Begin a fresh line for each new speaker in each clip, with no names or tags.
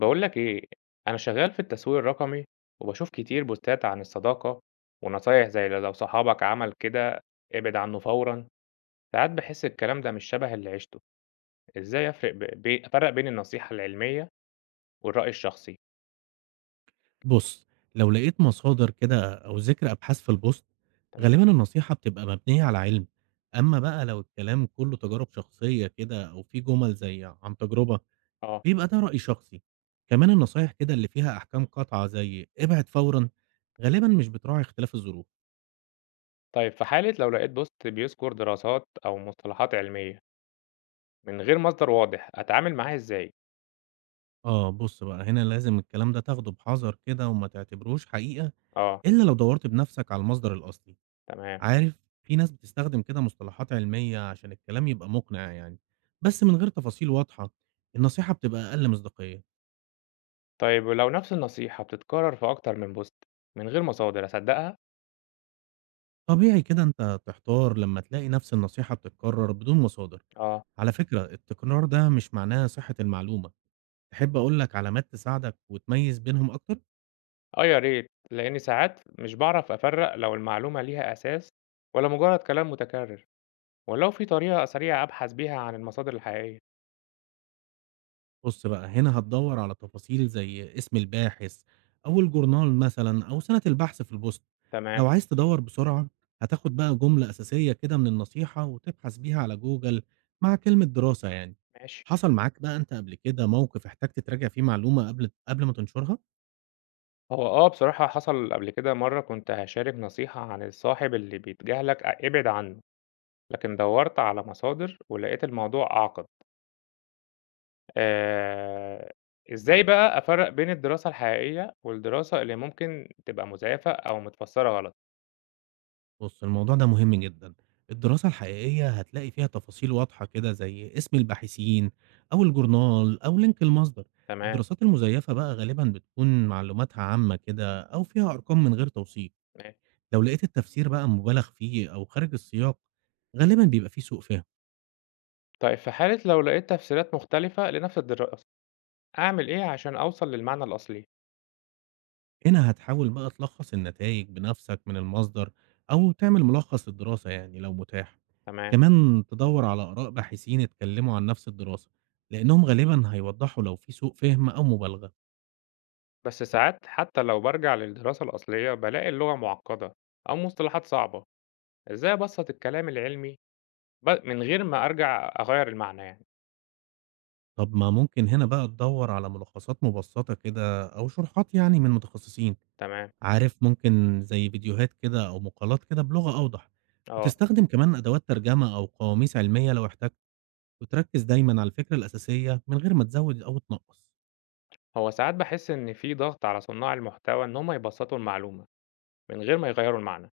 بقول لك إيه، أنا شغال في التسويق الرقمي وبشوف كتير بوستات عن الصداقة ونصايح زي لو صحابك عمل كده ابعد عنه فورًا، ساعات بحس الكلام ده مش شبه اللي عشته، إزاي أفرق أفرق بين النصيحة العلمية والرأي الشخصي؟
بُص، لو لقيت مصادر كده أو ذِكر أبحاث في البوست،
تمام،
غالبًا النصيحة بتبقى مبنية على علم، أمّا بقى لو الكلام كُلّه تجارب شخصية كده أو في جُمل زي عن تجربة،
آه،
بيبقى ده رأي شخصي. كمان النصايح كده اللي فيها أحكام قاطعة زي ابعد فورًا، غالبًا مش بتراعي اختلاف الظروف.
طيب في حالة لو لقيت بوست بيذكر دراسات أو مصطلحات علمية من غير مصدر واضح، أتعامل معاه إزاي؟
آه، بُص بقى هنا لازم الكلام ده تاخده بحذر كده وما تعتبروش حقيقة
آه،
إلا لو دَوّرت بنَفْسك على المصدر الأصلي.
تمام،
عارف في ناس بتستخدم كده مصطلحات علمية عشان الكلام يبقى مقنع يعني، بس من غير تفاصيل واضحة النصيحة بتبقى أقل مصداقية.
طيب ولو نفس النصيحة بتتكرر في أكتر من بوست من غير مصادر أصدقها؟
طبيعي كده أنت تحتار لما تلاقي نفس النصيحة بتتكرر بدون مصادر.
آه.
على فكرة التكرار ده مش معناه صحة المعلومة. تحب أقولك علامات تساعدك وتميز بينهم أكتر؟
آه يا ريت، لإني ساعات مش باعرف أفرّق لو المعلومة ليها أساس والّا مجرد كلام متكرر، ولو في طريقة سريعة أبحث بيها عن المصادر الحقيقية.
بُص بقى، هنا هتدوّر على تفاصيل زي اسم الباحث أو الجورنال مثلًا أو سنة البحث في البوست.
تمام،
لو عايز تدوّر بسرعة، هتاخد بقى جملة أساسية كده من النصيحة وتبحث بيها على جوجل مع كلمة دراسة يعني.
ماشي.
حصل معاك بقى أنت قبل كده موقف احتجت تراجع فيه معلومة قبل ما تنشرها؟
هو آه بصراحة حصل قبل كده مرّة كنت هاشارك نصيحة عن الصاحب اللي بيتجاهلك ابعد عنه، لكن دوّرت على مصادر ولقيت الموضوع أعقد. آآ، إزاي بقى أفرّق بين الدراسة الحقيقية والدراسة اللي ممكن تبقى مزيفة أو متفسرة غلط؟
بُص، الموضوع ده مهم جدًا. الدراسة الحقيقية هتلاقي فيها تفاصيل واضحة كده زي اسم الباحثين أو الجورنال أو لينك المصدر.
تمام،
الدراسات المزيفة بقى غالبًا بتكون معلوماتها عامة كده أو فيها أرقام من غير توثيق.
ماشي.
لو لقيت التفسير بقى مبالغ فيه أو خارج السياق، غالبًا بيبقى فيه سوء فهم.
طيب في حالة لو لقيت تفسيرات مختلفة لنفس الدراسة أعمل إيه عشان أوصل للمعنى الأصلي؟
هنا هتحاول بقى تلخص النتائج بنفسك من المصدر أو تعمل ملخص الدراسة يعني لو متاح.
تمام.
كمان تدور على آراء باحثين اتكلموا عن نفس الدراسة لأنهم غالبا هيوضحوا لو في سوء فهم أو مبالغة.
بس ساعات حتى لو برجع للدراسة الأصلية بلاقي اللغة معقدة أو مصطلحات صعبة، إزاي أبسط الكلام العلمي من غير ما أرجع أغير المعنى يعني.
طب ما ممكن هنا بقى تدور على ملخصات مبسطة كده أو شروحات يعني من متخصصين.
تمام.
عارف ممكن زي فيديوهات كده أو مقالات كده بلغة أوضح،
أه.
وتستخدم كمان أدوات ترجمة أو قواميس علمية لو احتجت، وتركز دايما على الفكرة الأساسية من غير ما تزود أو تنقص.
هو ساعات بحس إن في ضغط على صناع المحتوى إن هم يبسطوا المعلومة من غير ما يغيروا المعنى،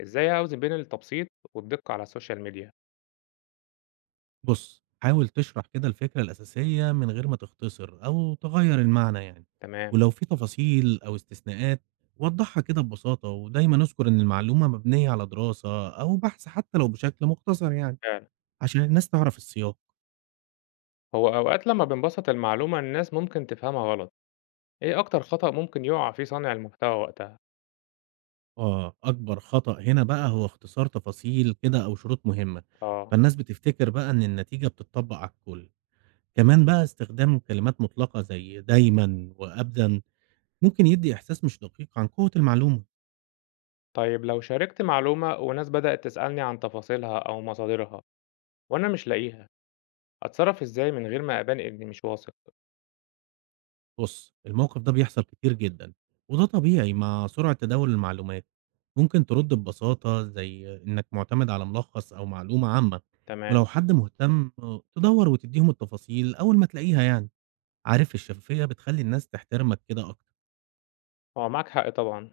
إزاي أوزن بين التبسيط والدقة على السوشيال ميديا؟
بُص، حاول تشرح كده الفكرة الأساسية من غير ما تختصر أو تغيّر المعنى يعني،
تمام.
ولو في تفاصيل أو استثناءات وضّحها كده ببساطة، ودايمًا اذكر إن المعلومة مبنية على دراسة أو بحث حتى لو بشكل مختصر يعني،
فعلا.
عشان الناس تعرف السياق.
هو أوقات لما بنبسط المعلومة الناس ممكن تفهمها غلط، إيه أكتر خطأ ممكن يُقع فيه صانع المحتوى وقتها؟
آه، أكبر خطأ هنا بقى هو اختصار تفاصيل كده أو شروط مهمة،
آه،
فالناس بتفتكر بقى إن النتيجة بتطبّق على الكل. كمان بقى استخدام كلمات مطلقة زي دايمًا وأبدًا ممكن يدّي إحساس مش دقيق عن قوة المعلومة.
طيب لو شاركت معلومة وناس بدأت تسألني عن تفاصيلها أو مصادرها وأنا مش لاقيها، أتصرف إزاي من غير ما أبان إني مش واثق؟
بُص، الموقف ده بيحصل كتير جدًا، وده طبيعي مع سرعة تداول المعلومات. ممكن ترد ببساطة زي إنك معتمد على ملخص أو معلومة عامة،
تمام،
ولو حد مهتم تدوّر وتدّيهم التفاصيل أول ما تلاقيها يعني. عارف الشفافية بتخلّي الناس تحترمك كده أكتر.
هو معاك حق طبعًا،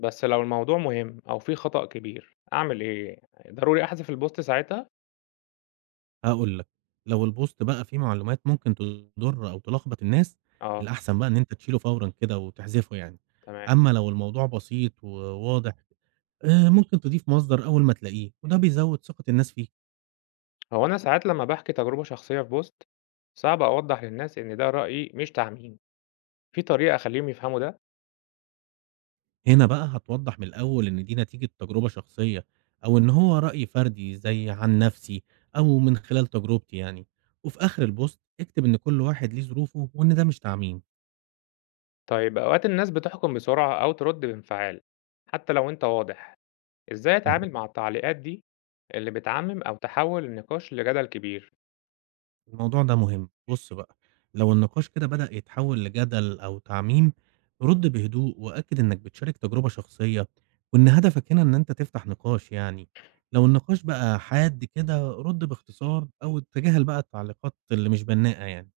بس لو الموضوع مهم أو فيه خطأ كبير أعمل إيه؟ ضروري أحذف البوست ساعتها؟
هاقول لك، لو البوست بقى فيه معلومات ممكن تضر أو تلخبط الناس،
آه،
الأحسن بقى إن أنت تشيله فورًا كده وتحذفه يعني.
تمام،
أمّا لو الموضوع بسيط وواضح، ممكن تضيف مصدر أول ما تلاقيه، وده بيزوّد ثقة الناس فيك.
هو أنا ساعات لمّا باحكي تجربة شخصية في بوست، صعب أوضّح للناس إن ده رأيي مش تعميم، في طريقة أخلّيهم يفهموا ده؟
هنا بقى هتوضح من الأول إن دي نتيجة تجربة شخصية أو إن هو رأي فردي زي عن نفسي أو من خلال تجربتي يعني، وفي آخر البوست اكتب إن كل واحد ليه ظروفه وإن ده مش تعميم.
طيب أوقات الناس بتحكم بسرعة أو ترد بانفعال حتى لو أنت واضح، إزاي
مهم.
أتعامل مع التعليقات دي اللي بتعمم أو تحول النقاش لجدل كبير؟
الموضوع ده مهم، بص بقى لو النقاش كده بدأ يتحول لجدل أو تعميم رد بهدوء وأكد إنك بتشارك تجربة شخصية وإن هدفك هنا إن أنت تفتح نقاش يعني. لو النقاش بقى حاد كده رد باختصار أو تجاهل بقى التعليقات اللي مش بناءة يعني.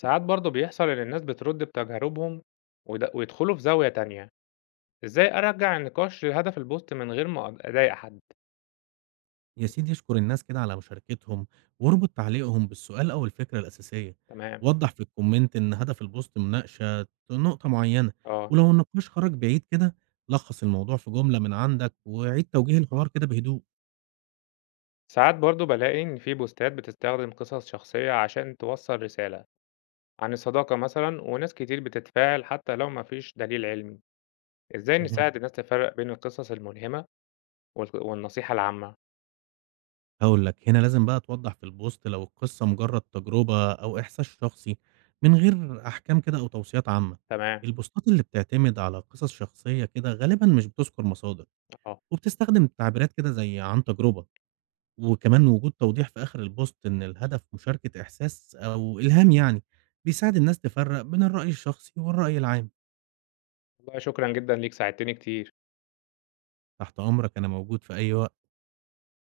ساعات برضه بيحصل إن الناس بترد بتجاربهم ويدخلوا في زاوية تانية، إزاي أرجع النقاش لهدف البوست من غير ما أضايق حد؟
يا سيدي اشكر الناس كده على مشاركتهم واربط تعليقهم بالسؤال أو الفكرة الأساسية.
تمام،
وضح في الكومنت إن هدف البوست مناقشة نقطة معينة،
آه،
ولو النقاش خرج بعيد كده لخص الموضوع في جملة من عندك وعيد توجيه الحوار كده بهدوء.
ساعات برضه بلاقي إن في بوستات بتستخدم قصص شخصية عشان توصل رسالة عن الصداقة مثلا وناس كتير بتتفاعل حتى لو مفيش دليل علمي، إزاي
مهم.
نساعد الناس تفرق بين القصص الملهمة والنصيحة العامة،
هقول لك هنا لازم بقى توضح في البوست لو القصة مجرد تجربة أو إحساس شخصي من غير أحكام كده أو توصيات عامة.
تمام،
البوستات اللي بتعتمد على قصص شخصية كده غالبا مش بتذكر مصادر
آه،
وبتستخدم تعبيرات كده زي عن تجربة، وكمان وجود توضيح في آخر البوست إن الهدف مشاركة إحساس أو إلهام يعني، بيساعد الناس تفرّق بين الرأي الشخصي والرأي العام.
والله شكرًا جدًا ليك، ساعدتني كتير.
تحت أمرك أنا موجود في أي وقت.